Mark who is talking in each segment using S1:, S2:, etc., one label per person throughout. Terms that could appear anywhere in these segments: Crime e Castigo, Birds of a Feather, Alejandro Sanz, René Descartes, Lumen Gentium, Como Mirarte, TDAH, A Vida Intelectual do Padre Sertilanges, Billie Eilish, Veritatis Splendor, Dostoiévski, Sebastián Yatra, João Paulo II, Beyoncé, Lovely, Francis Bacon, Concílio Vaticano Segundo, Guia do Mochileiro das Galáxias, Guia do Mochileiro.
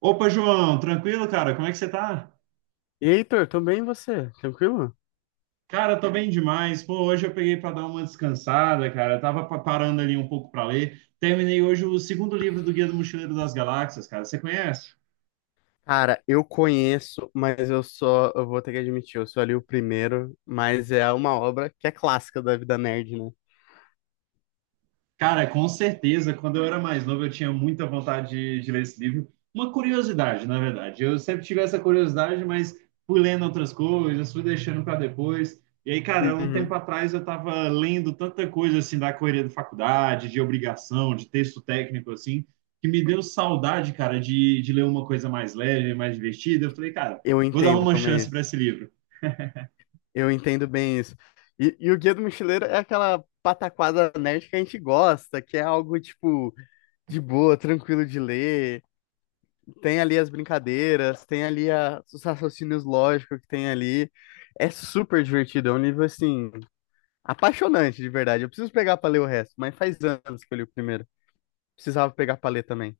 S1: Opa, João, tranquilo, cara? Como é que você tá?
S2: E Heitor, tudo bem e você? Tranquilo?
S1: Cara, tô bem demais. Pô, hoje eu peguei para dar uma descansada, cara. Eu tava parando ali um pouco para ler. Terminei hoje o segundo livro do Guia do Mochileiro das Galáxias, cara. Você conhece?
S2: Cara, eu conheço, mas eu vou ter que admitir, eu sou ali o primeiro, mas é uma obra que é clássica da vida nerd, né?
S1: Cara, com certeza, quando eu era mais novo, eu tinha muita vontade de ler esse livro. Uma curiosidade, na verdade. Eu sempre tive essa curiosidade, mas fui lendo outras coisas, fui deixando para depois. E aí, cara, um tempo
S2: Uhum.
S1: atrás eu estava lendo tanta coisa assim da correria da faculdade, de obrigação, de texto técnico assim, que me deu saudade, cara, de ler uma coisa mais leve, mais divertida. Eu falei, cara,
S2: Eu
S1: vou dar
S2: entendo
S1: uma
S2: como é
S1: chance para
S2: isso.
S1: esse livro.
S2: Eu entendo bem isso. E o Guia do Mochileiro é aquela pataquada nerd que a gente gosta, que é algo, tipo, de boa, tranquilo de ler. Tem ali as brincadeiras, tem ali os raciocínios lógicos que tem ali. É super divertido, é um livro, assim, apaixonante, de verdade. Eu preciso pegar pra ler o resto, mas faz anos que eu li o primeiro. Precisava pegar pra ler também.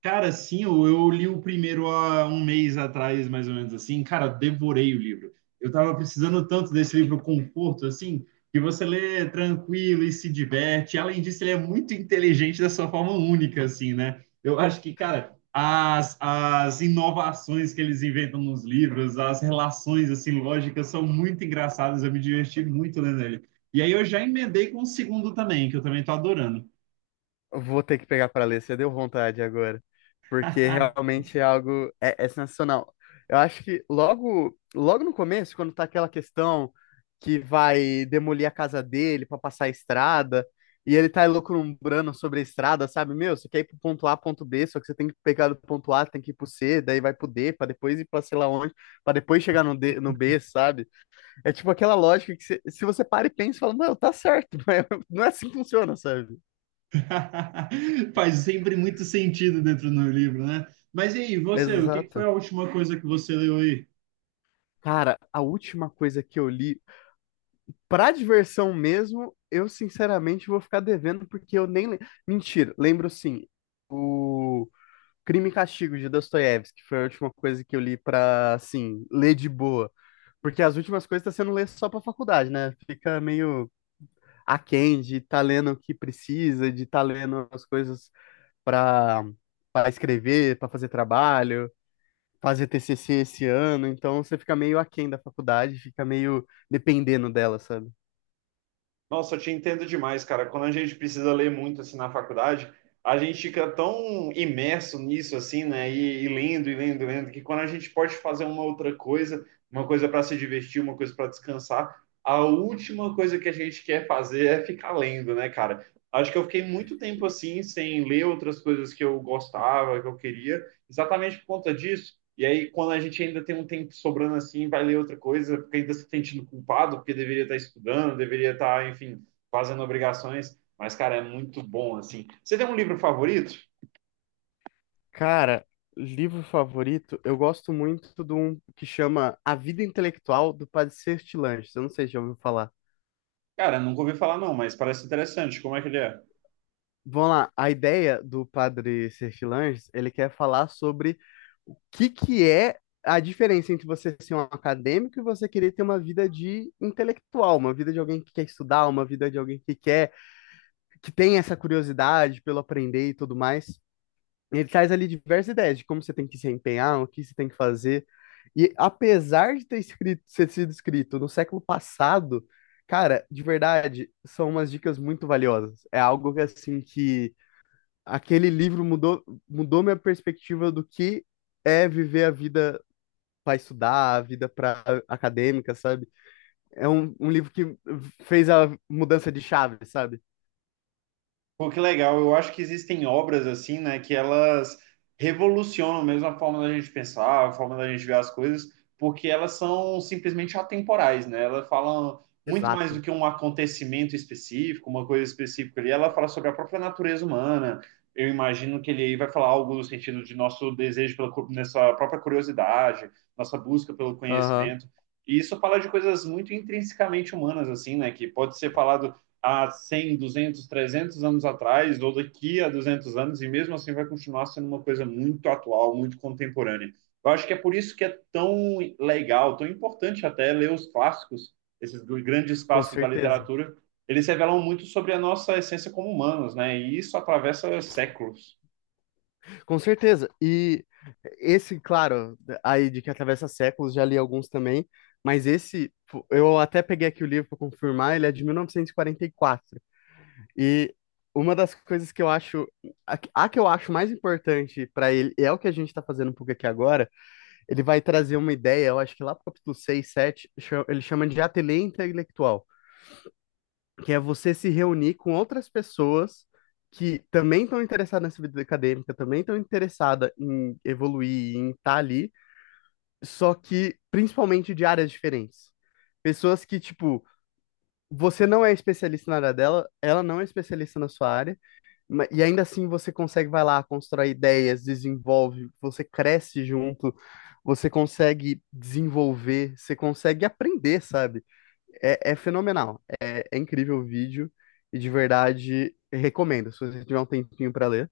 S1: Cara, sim, eu li o primeiro há um mês atrás, mais ou menos assim. Cara, devorei o livro. Eu tava precisando tanto desse livro conforto, assim, que você lê tranquilo e se diverte. Além disso, ele é muito inteligente da sua forma única, assim, né? Eu acho que, cara, as inovações que eles inventam nos livros, as relações, assim, lógicas são muito engraçadas. Eu me diverti muito lendo ele. E aí eu já emendei com o segundo também, que eu também tô adorando.
S2: Eu vou ter que pegar pra ler, você deu vontade agora. Porque realmente é algo. É, é sensacional. Eu acho que logo, logo no começo, quando tá aquela questão que vai demolir a casa dele pra passar a estrada, e ele tá elucubrando sobre a estrada, sabe? Meu, você quer ir pro ponto A, ponto B, só que você tem que pegar do ponto A, tem que ir pro C, daí vai pro D, pra depois ir pra sei lá onde, pra depois chegar no D, no B, sabe? É tipo aquela lógica que se você para e pensa, fala, não, tá certo, mas não é assim que funciona, sabe?
S1: Faz sempre muito sentido dentro do livro, né? Mas e aí, você, o que que foi
S2: Exato.
S1: a última coisa que você leu aí?
S2: Cara, a última coisa que eu li, pra diversão mesmo, eu sinceramente vou ficar devendo, porque eu nem. Le- mentira, lembro sim. O Crime e Castigo de Dostoiévski, que foi a última coisa que eu li pra, assim, ler de boa. Porque as últimas coisas tá sendo ler só pra faculdade, né? Fica meio aquém de tá lendo o que precisa, de tá lendo as coisas para para escrever, para fazer trabalho, fazer TCC esse ano, então você fica meio aquém da faculdade, fica meio dependendo dela, sabe?
S1: Nossa, eu te entendo demais, cara. Quando a gente precisa ler muito assim na faculdade, a gente fica tão imerso nisso assim, né? E lendo, e lendo, e lendo, que quando a gente pode fazer uma outra coisa, uma coisa para se divertir, uma coisa para descansar, a última coisa que a gente quer fazer é ficar lendo, né, cara? Acho que eu fiquei muito tempo assim sem ler outras coisas que eu gostava, que eu queria, exatamente por conta disso. E aí, quando a gente ainda tem um tempo sobrando assim, vai ler outra coisa, porque ainda se sentindo culpado, porque deveria estar estudando, deveria estar, enfim, fazendo obrigações. Mas, cara, é muito bom, assim. Você tem um livro favorito?
S2: Cara, livro favorito, eu gosto muito de um que chama A Vida Intelectual do Padre Sertilanges. Eu não sei se já ouviu falar.
S1: Cara, nunca ouvi falar, não, mas parece interessante. Como é que ele é?
S2: Vamos lá, a ideia do Padre Sertilanges, ele quer falar sobre o que que é a diferença entre você ser um acadêmico e você querer ter uma vida de intelectual, uma vida de alguém que quer estudar, uma vida de alguém que quer que tem essa curiosidade pelo aprender e tudo mais. Ele traz ali diversas ideias de como você tem que se empenhar, o que você tem que fazer. E apesar de ter escrito, ter sido escrito no século passado, cara, de verdade, são umas dicas muito valiosas. É algo que assim que aquele livro mudou, mudou minha perspectiva do que é viver a vida para estudar, a vida para acadêmica, sabe? É um livro que fez a mudança de chave, sabe?
S1: Pô, que legal. Eu acho que existem obras assim, né, que elas revolucionam mesmo a forma da gente pensar, a forma da gente ver as coisas, porque elas são simplesmente atemporais, né? Elas falam muito mais do
S2: Exato.
S1: que um acontecimento específico, uma coisa específica ali. Ela fala sobre a própria natureza humana. Eu imagino que ele aí vai falar algo no sentido de nosso desejo pela nessa própria curiosidade, nossa busca pelo
S2: Aham,
S1: conhecimento. E isso fala de coisas muito intrinsecamente humanas, assim, né? Que pode ser falado há 100, 200, 300 anos atrás, ou daqui a 200 anos, e mesmo assim vai continuar sendo uma coisa muito atual, muito contemporânea. Eu acho que é por isso que é tão legal, tão importante até ler os clássicos, esses grandes
S2: com
S1: clássicos da
S2: certeza.
S1: literatura, eles revelam muito sobre a nossa essência como humanos, né? E isso atravessa séculos.
S2: Com certeza. E esse, claro, aí de que atravessa séculos, já li alguns também, mas esse, pô, eu até peguei aqui o livro para confirmar, ele é de 1944. E quarenta e quatro. E uma das coisas que eu acho, a que eu acho mais importante para ele, e é o que a gente está fazendo um pouco aqui agora, ele vai trazer uma ideia, eu acho que lá pro capítulo 6 7 ele chama de ateliê intelectual que é você se reunir com outras pessoas que também estão interessadas nessa vida acadêmica, também estão interessadas em evoluir, em estar ali, só que principalmente de áreas diferentes. Pessoas que, tipo, você não é especialista na área dela, ela não é especialista na sua área, e ainda assim você consegue, vai lá, constrói ideias, desenvolve, você cresce junto, você consegue desenvolver, você consegue aprender, sabe? É, é fenomenal. É, é incrível o vídeo e de verdade recomendo, se você tiver um tempinho para ler.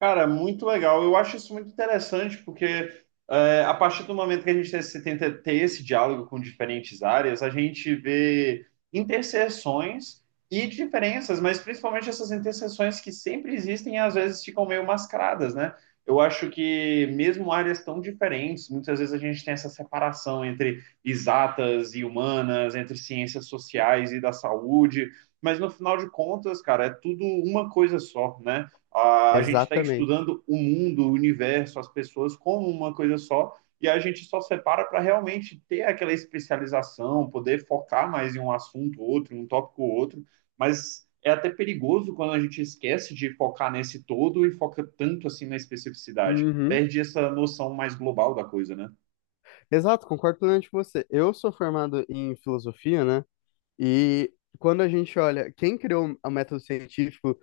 S1: Cara, muito legal. Eu acho isso muito interessante, porque é, a partir do momento que a gente tenta ter esse diálogo com diferentes áreas, a gente vê interseções e diferenças, mas principalmente essas interseções que sempre existem e às vezes ficam meio mascaradas, né? Eu acho que mesmo áreas tão diferentes, muitas vezes a gente tem essa separação entre exatas e humanas, entre ciências sociais e da saúde, mas no final de contas, cara, é tudo uma coisa só, né? A, gente está
S2: Exatamente.
S1: estudando o mundo, o universo, as pessoas como uma coisa só, e a gente só separa para realmente ter aquela especialização, poder focar mais em um assunto ou outro, em um tópico ou outro, mas é até perigoso quando a gente esquece de focar nesse todo e foca tanto assim na especificidade.
S2: Uhum.
S1: Perde essa noção mais global da coisa, né?
S2: Exato, concordo plenamente com você. Eu sou formado em filosofia, né? E quando a gente olha quem criou o método científico,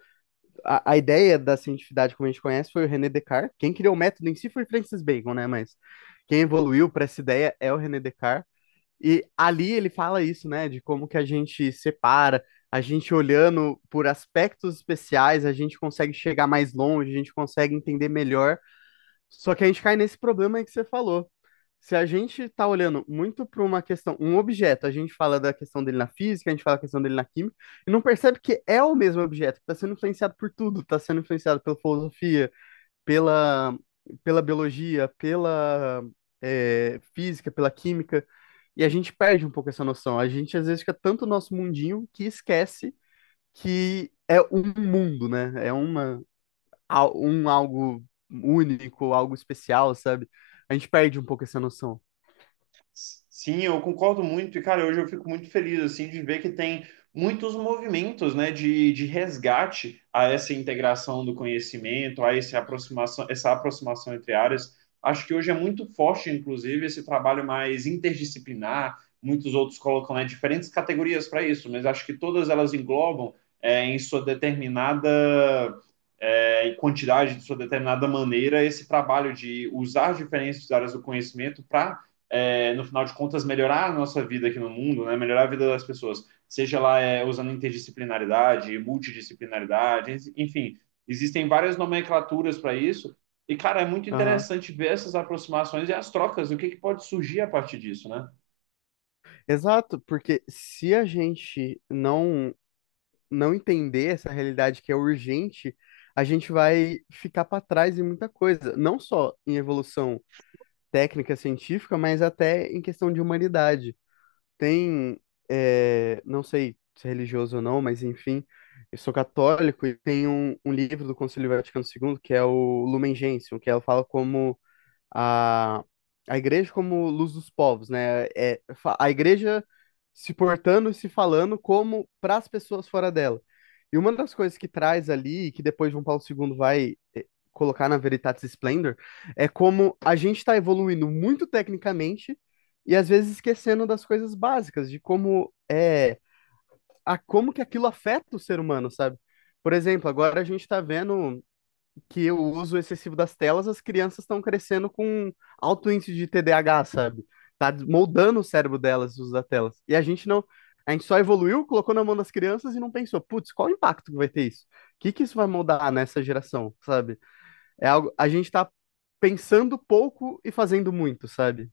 S2: a ideia da cientificidade como a gente conhece foi o René Descartes. Quem criou o método em si foi Francis Bacon, né? Mas quem evoluiu para essa ideia é o René Descartes. E ali ele fala isso, né, de como que a gente separa, a gente olhando por aspectos especiais, a gente consegue chegar mais longe, a gente consegue entender melhor. Só que a gente cai nesse problema aí que você falou. Se a gente tá olhando muito para uma questão, um objeto, a gente fala da questão dele na física, a gente fala da questão dele na química, e não percebe que é o mesmo objeto, que está sendo influenciado por tudo, está sendo influenciado pela filosofia, pela, pela biologia, pela física, pela química, e a gente perde um pouco essa noção. A gente às vezes fica tanto no nosso mundinho que esquece que é um mundo, né? É uma, um algo único, algo especial, sabe? A gente perde um pouco essa noção.
S1: Sim, eu concordo muito. E, cara, hoje eu fico muito feliz, assim, de ver que tem muitos movimentos, né, de resgate a essa integração do conhecimento, a essa aproximação entre áreas. Acho que hoje é muito forte, inclusive, esse trabalho mais interdisciplinar. Muitos outros colocam, né, diferentes categorias para isso, mas acho que todas elas englobam, é, em sua determinada é, quantidade, de sua determinada maneira, esse trabalho de usar as diferentes áreas do conhecimento para é, no final de contas, melhorar a nossa vida aqui no mundo, né? Melhorar a vida das pessoas, seja lá é, usando interdisciplinaridade, multidisciplinaridade, enfim, existem várias nomenclaturas para isso. E, cara, é muito
S2: Aham.
S1: interessante ver essas aproximações e as trocas, o que, que pode surgir a partir disso, né?
S2: Exato, porque se a gente não entender essa realidade que é urgente, a gente vai ficar para trás em muita coisa, não só em evolução técnica científica, mas até em questão de humanidade. Tem, é, não sei se é religioso ou não, mas enfim, eu sou católico e tem um livro do Concílio Vaticano segundo que é o Lumen Gentium, que ela fala como a, a igreja como luz dos povos, né? É, a igreja se portando e se falando como para as pessoas fora dela. E uma das coisas que traz ali, que depois João Paulo II vai colocar na Veritatis Splendor, é como a gente está evoluindo muito tecnicamente e às vezes esquecendo das coisas básicas, de como a como que aquilo afeta o ser humano, sabe? Por exemplo, agora a gente está vendo que o uso excessivo das telas, as crianças estão crescendo com alto índice de TDAH, sabe? Tá moldando o cérebro delas o uso das telas. E a gente não, a gente só evoluiu, colocou na mão das crianças e não pensou, putz, qual o impacto que vai ter isso? O que que isso vai moldar nessa geração, sabe? É algo, a gente tá pensando pouco e fazendo muito, sabe?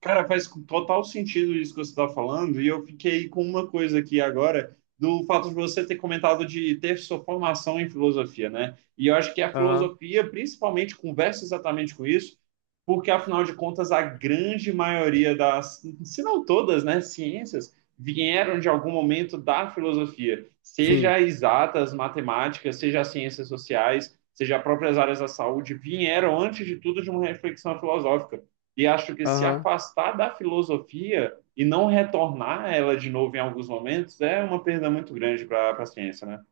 S1: Cara, faz total sentido isso que você está falando, e eu fiquei com uma coisa aqui agora, do fato de você ter comentado de ter sua formação em filosofia, né? E eu acho que a
S2: Aham,
S1: filosofia, principalmente, conversa exatamente com isso, porque, afinal de contas, a grande maioria das, se não todas, né, ciências vieram de algum momento da filosofia,
S2: sim,
S1: seja exatas, matemática, seja as ciências sociais, seja as próprias áreas da saúde, vieram, antes de tudo, de uma reflexão filosófica. E acho que se
S2: aham,
S1: afastar da filosofia e não retornar ela de novo em alguns momentos é uma perda muito grande para a ciência, né?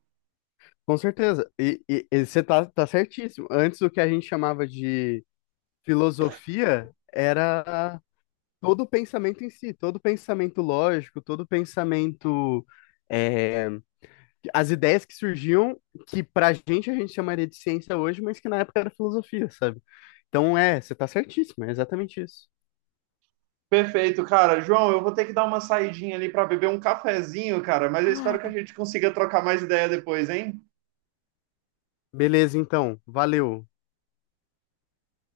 S2: com certeza. E você tá certíssimo. Antes o que a gente chamava de filosofia era todo pensamento em si, todo pensamento lógico, todo pensamento. É, as ideias que surgiam, que pra gente a gente chamaria de ciência hoje, mas que na época era filosofia, sabe? Então é, você tá certíssimo, é exatamente isso.
S1: Perfeito, cara. João, eu vou ter que dar uma saidinha ali para beber um cafezinho, cara, mas eu espero que a gente consiga trocar mais ideia depois, hein?
S2: Beleza, então, valeu.